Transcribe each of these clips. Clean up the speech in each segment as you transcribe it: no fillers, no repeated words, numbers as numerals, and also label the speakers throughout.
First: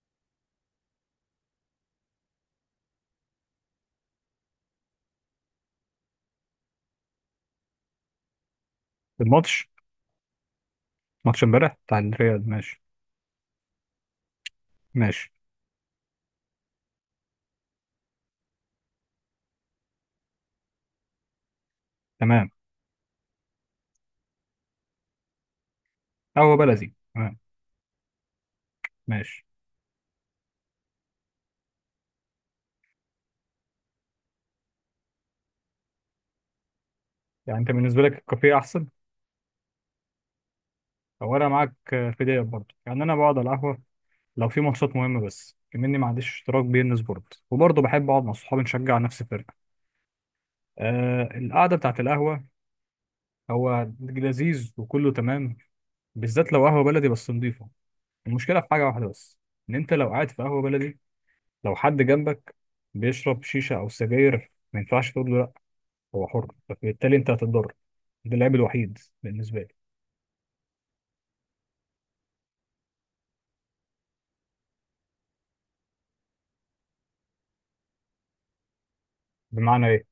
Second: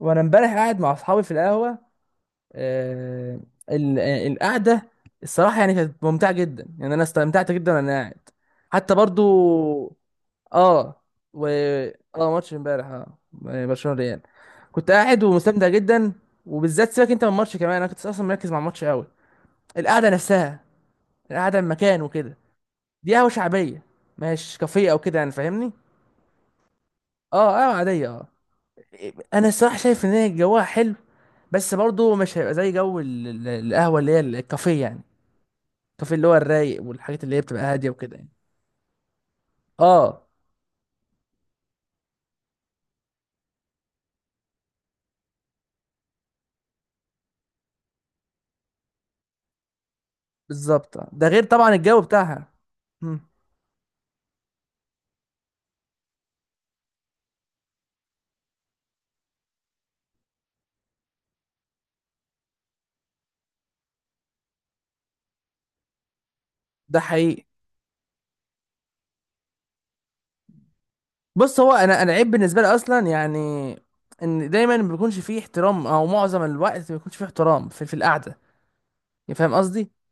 Speaker 1: وانا امبارح قاعد مع اصحابي في القهوه. آه. القعده. الصراحه يعني كانت ممتعه جدا، يعني انا استمتعت جدا وانا قاعد. حتى
Speaker 2: الماتش
Speaker 1: برضو. اه.
Speaker 2: ماتش
Speaker 1: و
Speaker 2: امبارح بتاع
Speaker 1: اه
Speaker 2: الريال،
Speaker 1: ماتش
Speaker 2: ماشي.
Speaker 1: امبارح برشلونه ريال. كنت قاعد
Speaker 2: ماشي،
Speaker 1: ومستمتع جدا. وبالذات سيبك انت من الماتش، كمان انا كنت اصلا مركز مع الماتش قوي. القعده نفسها، القعده المكان وكده.
Speaker 2: تمام.
Speaker 1: دي قهوه شعبيه، مش كافيه او كده، يعني فاهمني.
Speaker 2: قهوة بلدي، تمام.
Speaker 1: اه، قهوه عاديه
Speaker 2: ماشي.
Speaker 1: انا الصراحه شايف ان هي جوها حلو، بس برضه مش هيبقى زي جو القهوه اللي هي الكافيه يعني. الكافيه اللي هو الرايق، والحاجات اللي هي
Speaker 2: يعني
Speaker 1: بتبقى
Speaker 2: انت
Speaker 1: هاديه
Speaker 2: بالنسبة
Speaker 1: وكده
Speaker 2: لك
Speaker 1: يعني.
Speaker 2: الكافيه احسن
Speaker 1: اه
Speaker 2: او انا معاك. في ديت برضه، يعني انا بقعد على القهوة لو في ماتشات مهمة، بس كمني ما عنديش اشتراك بي ان سبورت، وبرضه بحب اقعد مع صحابي نشجع نفس الفرقة.
Speaker 1: بالظبط آه. ده
Speaker 2: آه،
Speaker 1: غير طبعا
Speaker 2: القعدة
Speaker 1: الجو
Speaker 2: بتاعت القهوة
Speaker 1: بتاعها. مم.
Speaker 2: هو لذيذ وكله تمام، بالذات لو قهوة بلدي بس نضيفة. المشكلة في حاجة واحدة بس، إن أنت لو قاعد في قهوة بلدي، لو حد جنبك بيشرب شيشة أو سجاير ما ينفعش تقول له، هو حر،
Speaker 1: ده
Speaker 2: فبالتالي انت
Speaker 1: حقيقي.
Speaker 2: هتتضرر. ده العيب الوحيد بالنسبه لي.
Speaker 1: بص، هو انا عيب بالنسبه لي اصلا، يعني ان دايما ما بيكونش فيه احترام، او معظم الوقت ما بيكونش فيه احترام في القعده، يعني فاهم
Speaker 2: بمعنى
Speaker 1: قصدي.
Speaker 2: ايه؟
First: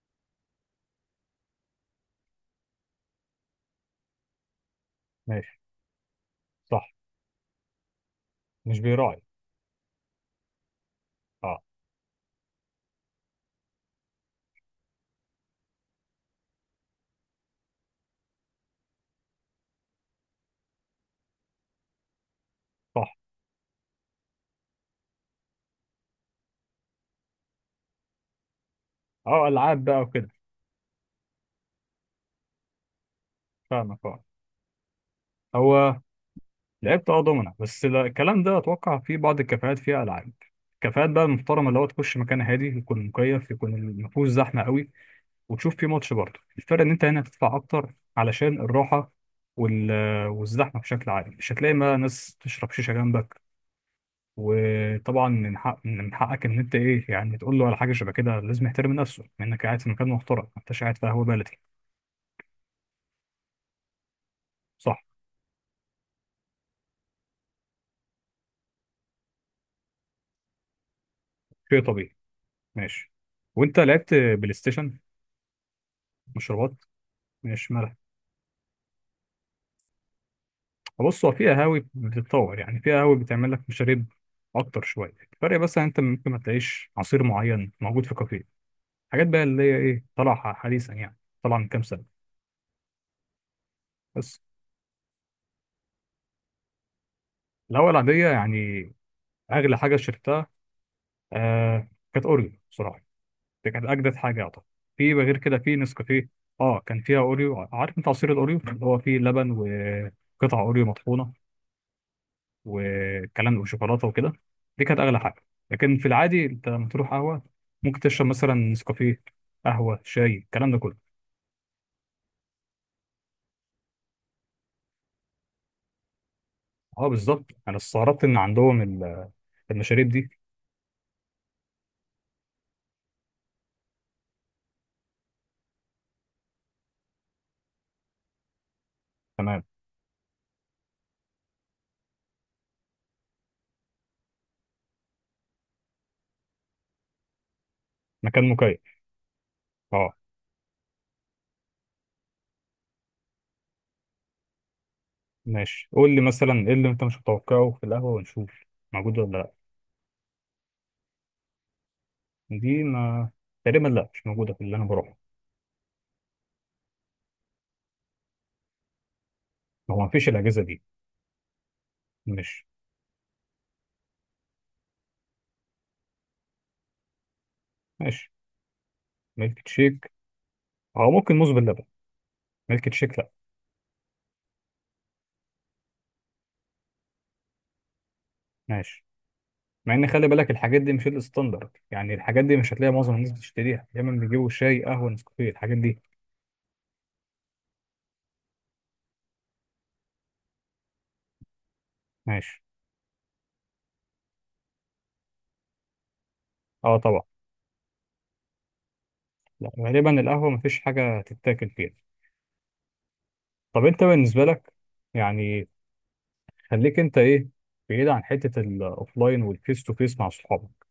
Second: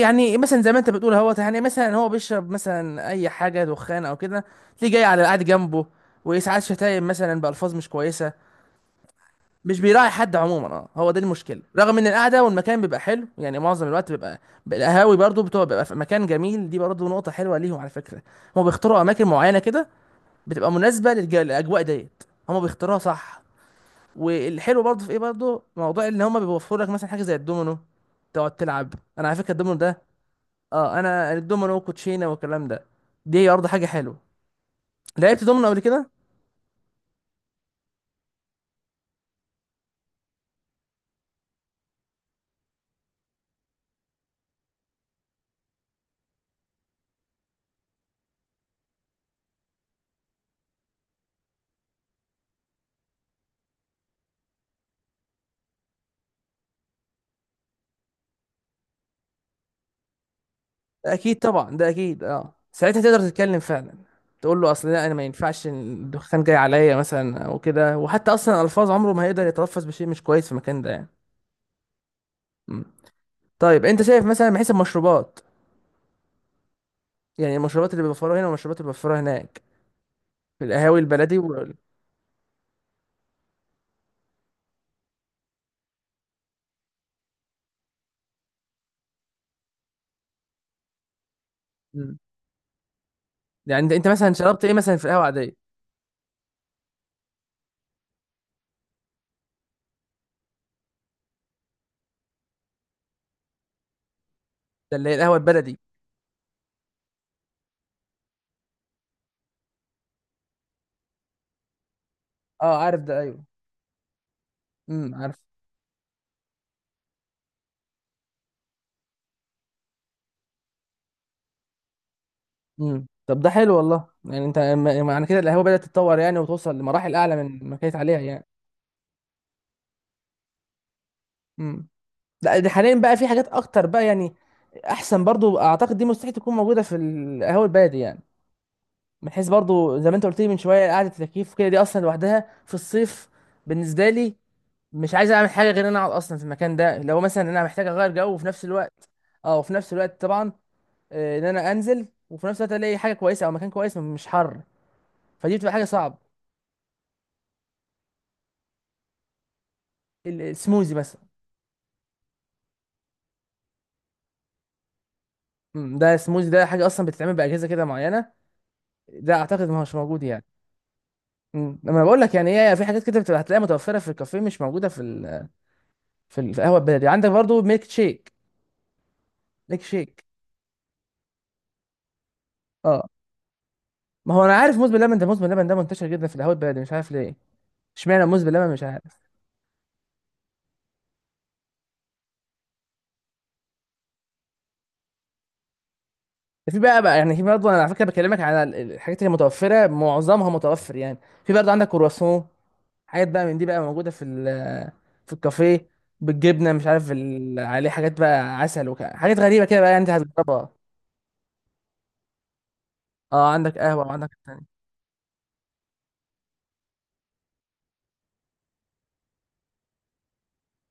Speaker 1: يعني مثلا زي ما انت بتقول اهوت، يعني مثلا هو بيشرب مثلا اي حاجه دخان او كده، تلاقيه جاي على قاعد
Speaker 2: ماشي.
Speaker 1: جنبه. وساعات
Speaker 2: صح،
Speaker 1: شتايم مثلا بالفاظ مش كويسه.
Speaker 2: مش بيراعي.
Speaker 1: مش بيراعي حد عموما. اه هو ده
Speaker 2: اه.
Speaker 1: المشكله، رغم ان القعده والمكان بيبقى حلو يعني، معظم الوقت بيبقى القهاوي برضو بتبقى، بيبقى في مكان جميل، دي برضو نقطه حلوه ليهم على فكره. هم بيختاروا اماكن معينه كده، بتبقى مناسبه للاجواء ديت، هم بيختاروها
Speaker 2: صح.
Speaker 1: صح. والحلو برضو في ايه، برضو موضوع ان هم بيوفروا لك مثلا حاجه زي الدومينو، تقعد تلعب. انا على
Speaker 2: اه،
Speaker 1: فكره الدومينو
Speaker 2: العاب بقى
Speaker 1: ده،
Speaker 2: وكده.
Speaker 1: اه، انا الدومينو وكوتشينه والكلام ده، دي برضه حاجه
Speaker 2: فاهمك
Speaker 1: حلوه.
Speaker 2: اه.
Speaker 1: لعبت دومينو قبل
Speaker 2: هو
Speaker 1: كده.
Speaker 2: لعبت دومنا، بس الكلام ده اتوقع في بعض الكافيهات فيها العاب. الكافيهات بقى المحترمه اللي هو تخش مكان هادي، يكون مكيف، يكون المفهوش زحمه قوي، وتشوف فيه ماتش برضه. الفرق ان انت هنا هتدفع اكتر علشان الراحه وال... والزحمه بشكل عام، مش هتلاقي بقى ناس تشرب شيشه جنبك. وطبعا من حق من حقك ان انت ايه يعني تقول له على حاجه شبه كده، لازم يحترم نفسه، انك قاعد في مكان محترم ما انتش قاعد في قهوه
Speaker 1: اكيد
Speaker 2: بلدي.
Speaker 1: طبعا ده اكيد، ساعتها تقدر تتكلم فعلا، تقول له اصل
Speaker 2: صح،
Speaker 1: لا انا ما ينفعش الدخان جاي عليا مثلا او كده. وحتى اصلا الفاظ عمره ما هيقدر يتلفظ بشيء مش كويس في المكان ده يعني.
Speaker 2: شيء طبيعي.
Speaker 1: مم.
Speaker 2: ماشي. وانت
Speaker 1: طيب انت
Speaker 2: لعبت
Speaker 1: شايف مثلا
Speaker 2: بلاي
Speaker 1: من حيث
Speaker 2: ستيشن؟
Speaker 1: المشروبات،
Speaker 2: مشروبات.
Speaker 1: يعني
Speaker 2: ماشي،
Speaker 1: المشروبات
Speaker 2: مالها.
Speaker 1: اللي بيوفروها هنا والمشروبات اللي بيوفروها هناك، في القهاوي
Speaker 2: بص، هو
Speaker 1: البلدي
Speaker 2: في
Speaker 1: و...
Speaker 2: قهاوي بتتطور، يعني في قهاوي بتعمل لك مشاريب اكتر شويه. الفرق بس ان انت ممكن ما تلاقيش عصير معين موجود في كافيه، حاجات بقى اللي هي ايه، طالعه حديثا يعني، طالعه من كام
Speaker 1: مم.
Speaker 2: سنه.
Speaker 1: يعني انت مثلا
Speaker 2: بس
Speaker 1: شربت ايه مثلا في القهوه العاديه؟
Speaker 2: الهوا العاديه يعني، اغلى حاجه شربتها آه كانت اوريو بصراحه، دي كانت اجدد حاجه اعتقد.
Speaker 1: ده اللي هي
Speaker 2: في
Speaker 1: القهوه
Speaker 2: غير كده في
Speaker 1: البلدي.
Speaker 2: نسكافيه، اه كان فيها اوريو. عارف انت عصير الاوريو اللي هو فيه لبن وقطع اوريو مطحونه
Speaker 1: اه عارف ده ايوه.
Speaker 2: والكلام ده وشوكولاته وكده، دي كانت اغلى
Speaker 1: عارف.
Speaker 2: حاجه. لكن في العادي انت لما تروح قهوه ممكن تشرب مثلا نسكافيه، قهوه، شاي، الكلام ده كله.
Speaker 1: طب ده حلو والله، يعني انت يعني معنى كده القهوه بدات تتطور يعني، وتوصل
Speaker 2: اه
Speaker 1: لمراحل اعلى
Speaker 2: بالظبط،
Speaker 1: من ما
Speaker 2: انا
Speaker 1: كانت عليها
Speaker 2: استغربت ان
Speaker 1: يعني.
Speaker 2: عندهم المشاريب دي.
Speaker 1: امم لا دي حاليا بقى في حاجات اكتر بقى يعني، احسن برضو اعتقد، دي مستحيل تكون موجوده في القهوه البلدي يعني. من حيث
Speaker 2: تمام،
Speaker 1: برضو زي ما انت قلت لي من شويه، قعده التكييف كده دي اصلا لوحدها في الصيف. بالنسبه لي، مش عايز اعمل حاجه غير ان انا اقعد اصلا في المكان ده، لو مثلا انا محتاج اغير جو وفي
Speaker 2: مكان
Speaker 1: نفس
Speaker 2: مكيف.
Speaker 1: الوقت. اه، وفي نفس
Speaker 2: اه.
Speaker 1: الوقت طبعا. ان انا انزل، وفي نفس الوقت الاقي حاجه كويسه او مكان كويس مش حر، فدي بتبقى حاجه
Speaker 2: ماشي، قول
Speaker 1: صعبه.
Speaker 2: لي مثلا ايه اللي انت مش متوقعه في القهوه ونشوف موجود ولا لا.
Speaker 1: السموزي مثلا.
Speaker 2: دي ما تقريبا لا، مش موجوده في اللي انا بروحه.
Speaker 1: ده سموزي ده حاجه اصلا بتتعمل باجهزه كده معينه، ده اعتقد ما هوش
Speaker 2: هو ما
Speaker 1: موجود
Speaker 2: فيش
Speaker 1: يعني.
Speaker 2: الاجهزه دي.
Speaker 1: لما أنا بقول لك يعني،
Speaker 2: ماشي.
Speaker 1: هي في حاجات كده بتبقى هتلاقيها متوفره في الكافيه، مش موجوده في ال... في القهوه البلدي. عندك برضو ميلك
Speaker 2: ماشي،
Speaker 1: شيك.
Speaker 2: ميلك
Speaker 1: ميلك
Speaker 2: شيك
Speaker 1: شيك.
Speaker 2: او ممكن موز باللبن. ميلك
Speaker 1: اه،
Speaker 2: شيك لا.
Speaker 1: ما هو انا عارف موز باللبن ده، موز باللبن ده منتشر جدا في القهوه البلدي، مش عارف ليه. اشمعنى موز باللبن، مش
Speaker 2: ماشي،
Speaker 1: عارف.
Speaker 2: مع ان خلي بالك الحاجات دي مش الستاندرد، يعني الحاجات دي مش هتلاقي معظم الناس بتشتريها، دايما بيجيبوا شاي، قهوه، نسكافيه، الحاجات دي.
Speaker 1: ده في بقى يعني، في برضه انا على فكره بكلمك على الحاجات اللي متوفره معظمها متوفر يعني. في برضه عندك كرواسون،
Speaker 2: ماشي.
Speaker 1: حاجات بقى من دي بقى موجوده في الكافيه، بالجبنه، مش
Speaker 2: اه
Speaker 1: عارف
Speaker 2: طبعا.
Speaker 1: عليه حاجات بقى، عسل وكده، حاجات غريبه
Speaker 2: لا،
Speaker 1: كده بقى يعني انت
Speaker 2: غالبا القهوه
Speaker 1: هتجربها.
Speaker 2: مفيش حاجه تتاكل فيها.
Speaker 1: اه، عندك
Speaker 2: طب انت
Speaker 1: قهوه وعندك
Speaker 2: بالنسبه
Speaker 1: التاني.
Speaker 2: لك يعني، خليك انت ايه، بعيد عن حته الاوفلاين والفيس تو فيس مع صحابك.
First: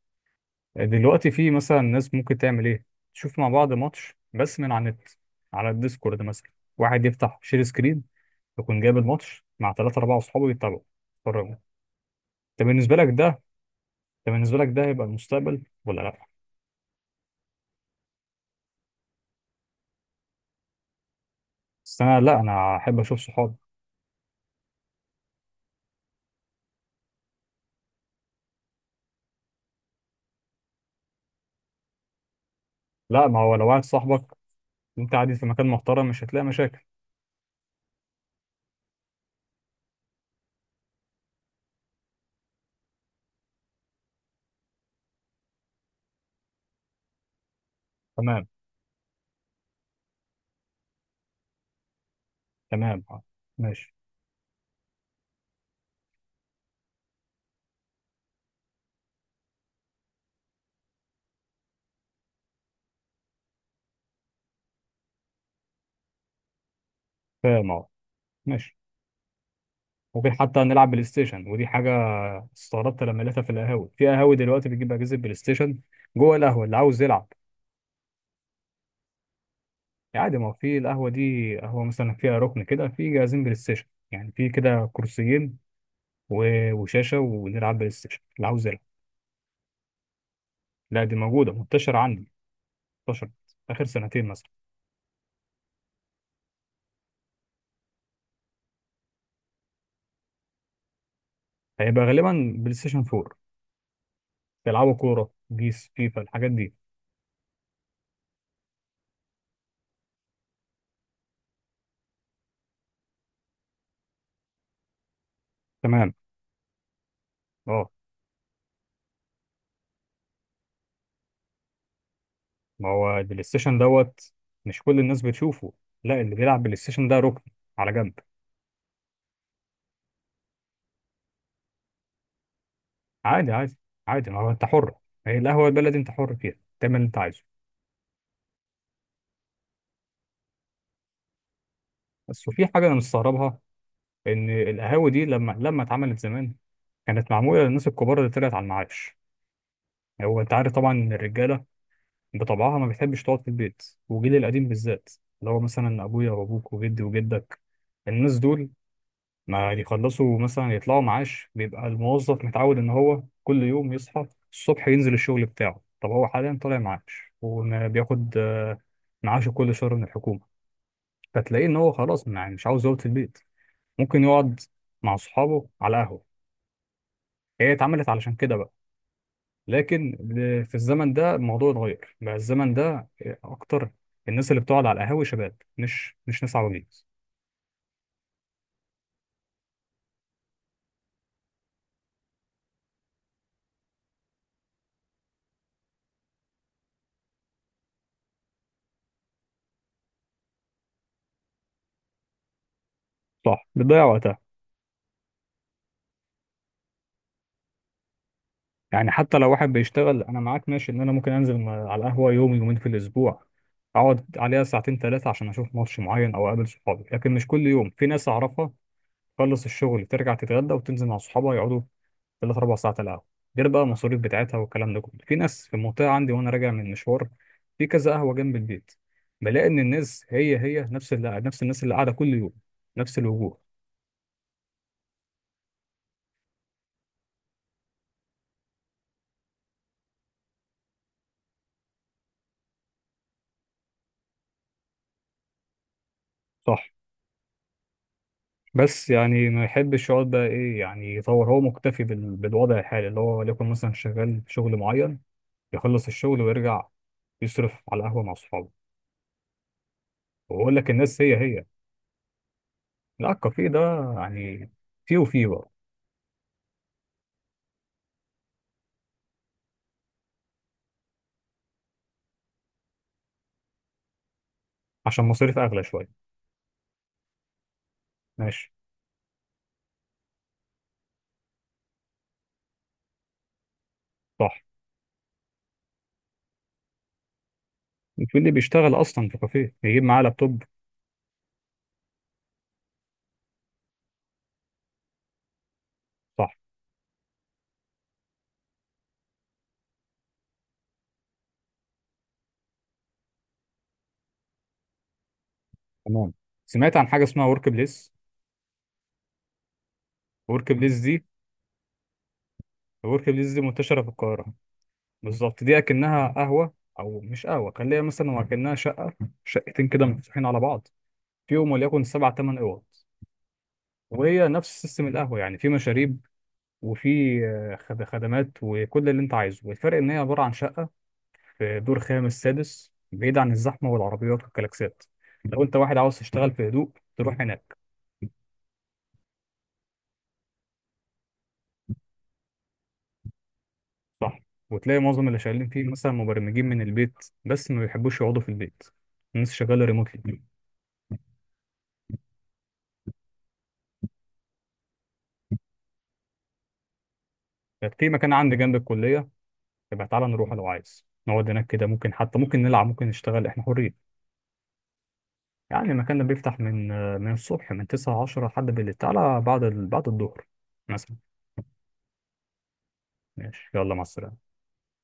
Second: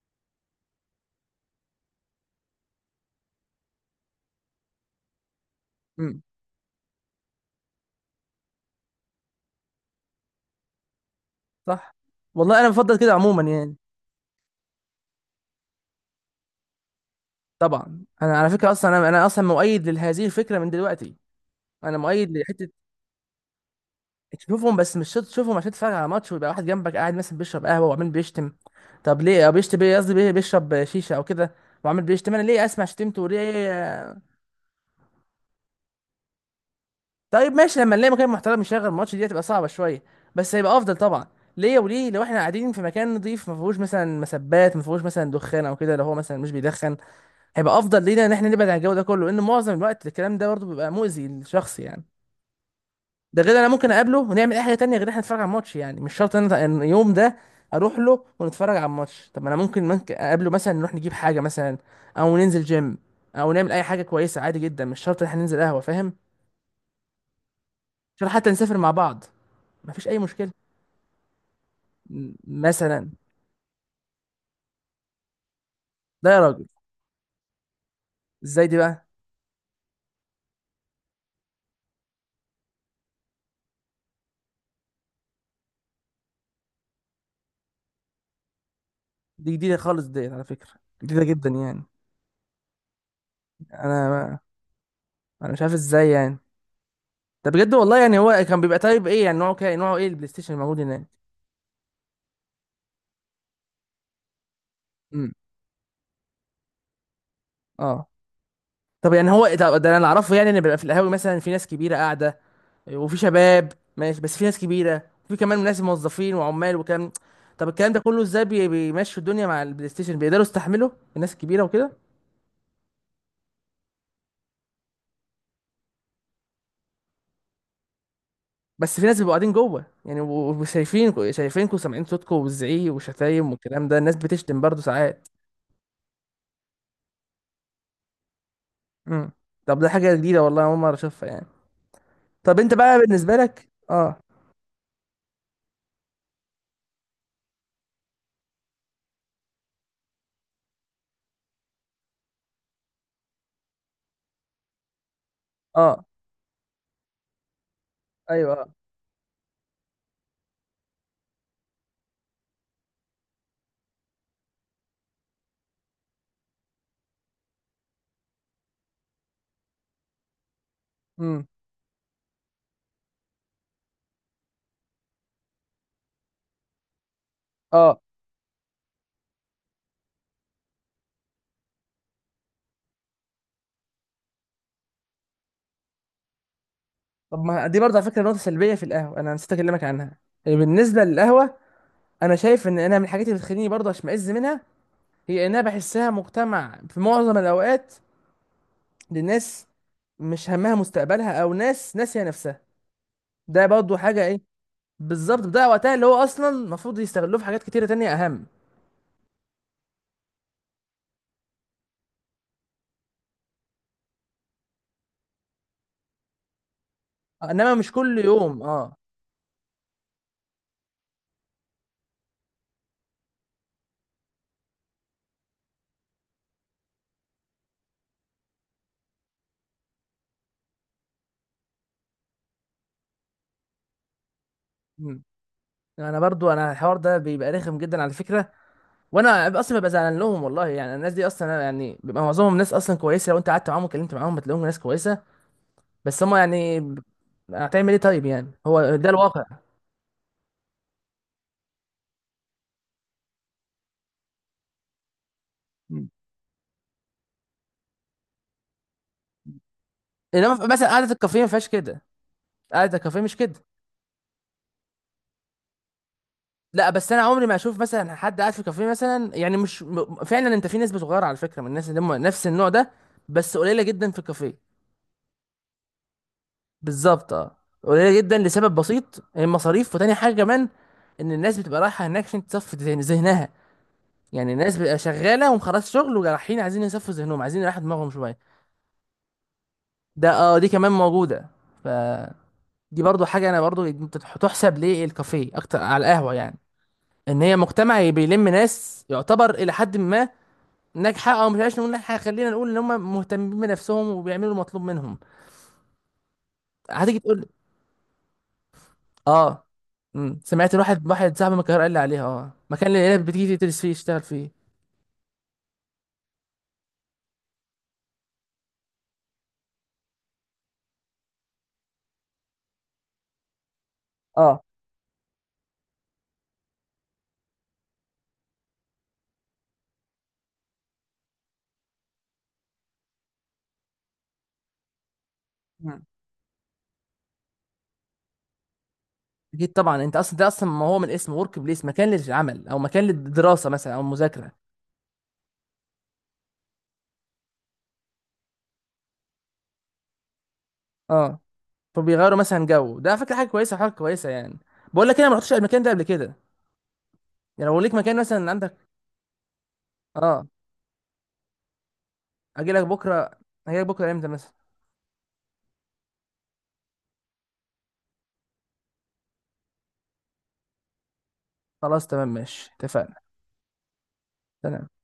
Speaker 2: دلوقتي في مثلا ناس ممكن تعمل ايه، تشوف مع بعض ماتش بس من على النت، على
Speaker 1: امم
Speaker 2: الديسكورد مثلا. واحد يفتح شير سكرين، يكون جايب الماتش مع 3 4 أصحابه، يتابعوا، يتفرجوا.
Speaker 1: صح والله،
Speaker 2: انت
Speaker 1: انا
Speaker 2: بالنسبة
Speaker 1: بفضل
Speaker 2: لك
Speaker 1: كده
Speaker 2: ده،
Speaker 1: عموما يعني.
Speaker 2: انت بالنسبة لك ده هيبقى المستقبل ولا لأ؟
Speaker 1: طبعا انا على فكره اصلا، انا اصلا مؤيد لهذه الفكره من دلوقتي، انا
Speaker 2: بس أنا
Speaker 1: مؤيد
Speaker 2: لأ،
Speaker 1: لحته.
Speaker 2: أنا أحب أشوف صحابي.
Speaker 1: تشوفهم بس مش شرط تشوفهم عشان تتفرج على ماتش، ويبقى واحد جنبك قاعد مثلا بيشرب قهوه وعمال بيشتم. طب ليه؟ او بيشتم ايه، قصدي بيشرب شيشه او كده، وعمال بيشتم، انا ليه اسمع شتمته
Speaker 2: لأ، ما هو لو واحد
Speaker 1: وليه.
Speaker 2: صاحبك وأنت قاعد في مكان محترم مش هتلاقي مشاكل.
Speaker 1: طيب ماشي لما نلاقي مكان محترم يشغل الماتش دي هتبقى صعبة شوية، بس هيبقى أفضل طبعا. ليه وليه لو احنا قاعدين في مكان نضيف، ما فيهوش مثلا مسبات، ما فيهوش مثلا دخان او كده، لو هو مثلا مش بيدخن، هيبقى افضل لينا ان
Speaker 2: تمام.
Speaker 1: احنا نبعد عن الجو ده كله، لان معظم الوقت الكلام ده برضه بيبقى مؤذي للشخص يعني.
Speaker 2: تمام، آه.
Speaker 1: ده غير انا ممكن
Speaker 2: ماشي.
Speaker 1: اقابله ونعمل اي حاجه تانية، غير إن احنا نتفرج على الماتش، يعني مش شرط ان أنا اليوم ده اروح له ونتفرج على الماتش. طب ما انا ممكن اقابله مثلا نروح نجيب حاجه مثلا، او ننزل جيم، او نعمل اي حاجه كويسه، عادي جدا، مش شرط ان احنا ننزل قهوه، فاهم.
Speaker 2: فاهم أه.
Speaker 1: مش شرط حتى
Speaker 2: ماشي.
Speaker 1: نسافر مع بعض، مفيش اي
Speaker 2: ممكن
Speaker 1: مشكله.
Speaker 2: حتى نلعب بلاي ستيشن، ودي حاجة استغربت
Speaker 1: مثلا،
Speaker 2: لما لقيتها في القهاوي، في قهاوي دلوقتي بتجيب أجهزة بلاي ستيشن
Speaker 1: لا
Speaker 2: جوه
Speaker 1: يا راجل،
Speaker 2: القهوة، اللي عاوز يلعب.
Speaker 1: ازاي دي بقى؟
Speaker 2: عادي، ما هو في القهوة دي، قهوة مثلا فيها ركن كده، في جهازين بلاي ستيشن، يعني في كده كرسيين وشاشة، ونلعب بلاي ستيشن اللي عاوز يلعب.
Speaker 1: دي جديده خالص ديت على فكره،
Speaker 2: لا، دي
Speaker 1: جديده جدا
Speaker 2: موجودة
Speaker 1: يعني.
Speaker 2: منتشرة عندي، انتشرت آخر سنتين
Speaker 1: انا
Speaker 2: مثلا.
Speaker 1: انا مش عارف ازاي يعني، ده بجد والله يعني. هو كان بيبقى طيب ايه، يعني نوعه كده، نوعه ايه البلاي ستيشن الموجود هناك؟
Speaker 2: هيبقى غالبا بلاي ستيشن 4، بيلعبوا
Speaker 1: امم
Speaker 2: كورة، بيس، فيفا، الحاجات دي.
Speaker 1: اه طب يعني هو إيه، طب ده انا اللي اعرفه يعني، ان بيبقى في القهاوي مثلا في ناس كبيره قاعده، وفي شباب ماشي، بس في ناس كبيره وفي كمان ناس
Speaker 2: تمام.
Speaker 1: موظفين وعمال وكام. طب
Speaker 2: اه،
Speaker 1: الكلام ده كله ازاي بيمشوا الدنيا مع البلاي ستيشن؟ بيقدروا يستحملوا الناس الكبيره وكده؟
Speaker 2: ما هو البلاي ستيشن دوت، مش كل الناس بتشوفه. لا، اللي بيلعب بلاي ستيشن ده ركن على جنب.
Speaker 1: بس في ناس بيبقوا قاعدين جوه يعني، وشايفينكوا وسامعين صوتكوا والزعيق وشتايم
Speaker 2: عادي، عادي،
Speaker 1: والكلام ده، الناس
Speaker 2: عادي. ما هو
Speaker 1: بتشتم
Speaker 2: انت
Speaker 1: برضه
Speaker 2: حر،
Speaker 1: ساعات.
Speaker 2: هي القهوة البلدي انت حر فيها، تعمل اللي انت عايزه.
Speaker 1: امم طب ده حاجه جديده والله، أنا اول مره اشوفها يعني.
Speaker 2: بس
Speaker 1: طب
Speaker 2: وفي
Speaker 1: انت
Speaker 2: حاجة أنا
Speaker 1: بقى بالنسبه
Speaker 2: مستغربها،
Speaker 1: لك؟ اه.
Speaker 2: ان القهاوي دي لما اتعملت زمان، كانت معموله للناس الكبار اللي طلعت على المعاش. هو انت عارف طبعا ان الرجاله بطبعها ما بتحبش تقعد في البيت، وجيل القديم بالذات، اللي هو مثلا
Speaker 1: اه،
Speaker 2: ابويا وابوك وجدي وجدك، الناس
Speaker 1: ايوه،
Speaker 2: دول
Speaker 1: اه.
Speaker 2: ما يخلصوا مثلا يطلعوا معاش بيبقى الموظف متعود ان هو كل يوم يصحى الصبح ينزل الشغل بتاعه. طب هو حاليا طالع معاش، وما بياخد معاشه كل شهر من الحكومه.
Speaker 1: امم.
Speaker 2: فتلاقيه ان هو خلاص مش عاوز يقعد في البيت، ممكن يقعد مع صحابه على قهوه. هي
Speaker 1: اه.
Speaker 2: اتعملت علشان كده بقى. لكن في الزمن ده الموضوع اتغير بقى. الزمن ده اكتر الناس اللي بتقعد على القهاوي شباب، مش ناس عواجيز.
Speaker 1: طب ما دي برضه على فكره نقطه سلبيه في القهوه انا نسيت اكلمك عنها، يعني بالنسبه للقهوه. انا شايف ان انا من الحاجات اللي بتخليني برضه اشمئز منها، هي انها بحسها مجتمع في معظم الاوقات، للناس مش همها مستقبلها، او ناس ناسيه نفسها. ده
Speaker 2: صح،
Speaker 1: برضه
Speaker 2: بتضيع
Speaker 1: حاجه
Speaker 2: وقتها.
Speaker 1: ايه، بالظبط بضيع وقتها، اللي هو اصلا المفروض يستغلوه في حاجات كتيره تانية اهم.
Speaker 2: يعني حتى لو واحد بيشتغل، انا معاك ماشي ان انا ممكن انزل على القهوه يوم يومين في الاسبوع، اقعد عليها ساعتين 3 عشان اشوف ماتش معين او اقابل صحابي، لكن مش كل
Speaker 1: انما مش
Speaker 2: يوم. في
Speaker 1: كل
Speaker 2: ناس
Speaker 1: يوم،
Speaker 2: اعرفها
Speaker 1: اه.
Speaker 2: تخلص الشغل ترجع تتغدى وتنزل مع صحابها يقعدوا 3 4 ساعات على القهوة، غير بقى المصاريف بتاعتها والكلام ده كله. في ناس في المنطقة عندي، وأنا راجع من مشوار في كذا قهوة جنب البيت، بلاقي إن الناس هي هي، نفس اللي نفس الناس اللي قاعدة كل يوم، نفس الوجوه.
Speaker 1: مم. انا برضو انا الحوار ده بيبقى رخم جدا على فكره، وانا اصلا ببقى زعلان لهم والله. يعني الناس دي اصلا يعني بيبقى معظمهم ناس اصلا كويسه، لو انت قعدت معاهم وكلمت معاهم بتلاقيهم ناس كويسه، بس هم
Speaker 2: صح.
Speaker 1: يعني. هتعمل ايه طيب، يعني هو
Speaker 2: بس
Speaker 1: ده الواقع.
Speaker 2: يعني ما يحبش يقعد بقى إيه يعني، يطور. هو مكتفي بالوضع الحالي، اللي هو ليكن مثلا شغال في شغل معين، يخلص
Speaker 1: مم.
Speaker 2: الشغل ويرجع يصرف على قهوة مع صحابه.
Speaker 1: انما
Speaker 2: وأقول
Speaker 1: مثلا
Speaker 2: لك
Speaker 1: قعده
Speaker 2: الناس هي
Speaker 1: الكافيه ما
Speaker 2: هي.
Speaker 1: فيهاش كده، قعده الكافيه
Speaker 2: لا،
Speaker 1: مش كده.
Speaker 2: الكافيه ده يعني، فيه وفيه بقى.
Speaker 1: لا، بس انا عمري ما اشوف مثلا حد قاعد في كافيه مثلا، يعني مش فعلا انت في نسبه صغيره على فكره من الناس اللي هم نفس النوع ده، بس قليله جدا في الكافيه.
Speaker 2: عشان مصاريف اغلى شويه.
Speaker 1: بالظبط اه. قليله جدا
Speaker 2: ماشي.
Speaker 1: لسبب بسيط، المصاريف، وتاني حاجه كمان، ان الناس بتبقى رايحه هناك عشان تصفي ذهنها. يعني
Speaker 2: صح.
Speaker 1: الناس بتبقى شغاله ومخلص شغل ورايحين عايزين يصفوا ذهنهم، عايزين يريحوا دماغهم شويه.
Speaker 2: بتقول لي بيشتغل اصلا في كافيه يجيب معاه
Speaker 1: ده اه،
Speaker 2: لابتوب.
Speaker 1: دي كمان موجوده. ف دي برضو حاجه انا برضو انت تحسب ليه الكافيه اكتر على القهوه
Speaker 2: صح،
Speaker 1: يعني، ان هي مجتمع بيلم ناس يعتبر الى حد ما ناجحه، او مش عايز نقول ناجحه، خلينا نقول ان هم مهتمين بنفسهم وبيعملوا المطلوب منهم.
Speaker 2: تمام. سمعت عن
Speaker 1: هتيجي
Speaker 2: حاجه
Speaker 1: تقول
Speaker 2: اسمها
Speaker 1: لي-
Speaker 2: ورك بليس.
Speaker 1: اه. مم.
Speaker 2: ورك
Speaker 1: سمعت
Speaker 2: بليس
Speaker 1: واحد
Speaker 2: دي،
Speaker 1: واحد صاحبي من القاهره قال لي عليها، مكان اللي العيال
Speaker 2: ورك بليس
Speaker 1: بتيجي
Speaker 2: دي
Speaker 1: تدرس فيه
Speaker 2: منتشره في
Speaker 1: يشتغل فيه.
Speaker 2: القاهره، بالظبط. دي اكنها قهوه او مش قهوه، خليها مثلا وكانها شقه، شقتين كده مفتوحين على بعض، فيهم وليكن 7 8 اوض، وهي
Speaker 1: اه.
Speaker 2: نفس سيستم القهوه، يعني في مشاريب وفي خدمات وكل اللي انت عايزه. والفرق ان هي عباره عن شقه في دور خامس سادس بعيد عن الزحمة والعربيات والكلاكسات، لو أنت واحد
Speaker 1: مم.
Speaker 2: عاوز تشتغل في هدوء تروح هناك.
Speaker 1: اكيد طبعا، انت اصلا ده اصلا ما هو من اسمه ورك بليس، مكان للعمل، او مكان للدراسه مثلا او
Speaker 2: صح.
Speaker 1: مذاكره.
Speaker 2: وتلاقي معظم اللي شغالين فيه مثلا مبرمجين من البيت، بس ما بيحبوش يقعدوا في البيت، الناس شغالة ريموتلي.
Speaker 1: اه، فبيغيروا مثلا جو، ده على فكره حاجه كويسه، حاجه كويسه يعني. بقول لك انا ما رحتش المكان ده قبل كده. يعني لو ليك
Speaker 2: في
Speaker 1: مكان
Speaker 2: مكان
Speaker 1: مثلا
Speaker 2: عندي جنب
Speaker 1: عندك.
Speaker 2: الكلية، يبقى تعالى
Speaker 1: اه،
Speaker 2: نروح لو عايز. نقعد هناك كده، ممكن حتى ممكن
Speaker 1: اجي لك
Speaker 2: نلعب، ممكن
Speaker 1: بكره.
Speaker 2: نشتغل، احنا
Speaker 1: اجي لك
Speaker 2: حرين.
Speaker 1: بكره امتى مثلا؟
Speaker 2: يعني المكان ده بيفتح من الصبح من 9 10 لحد بالليل. تعالى بعد بعد الظهر مثلا.
Speaker 1: خلاص تمام ماشي، اتفقنا.
Speaker 2: ماشي يلا، مع السلامة.
Speaker 1: تمام.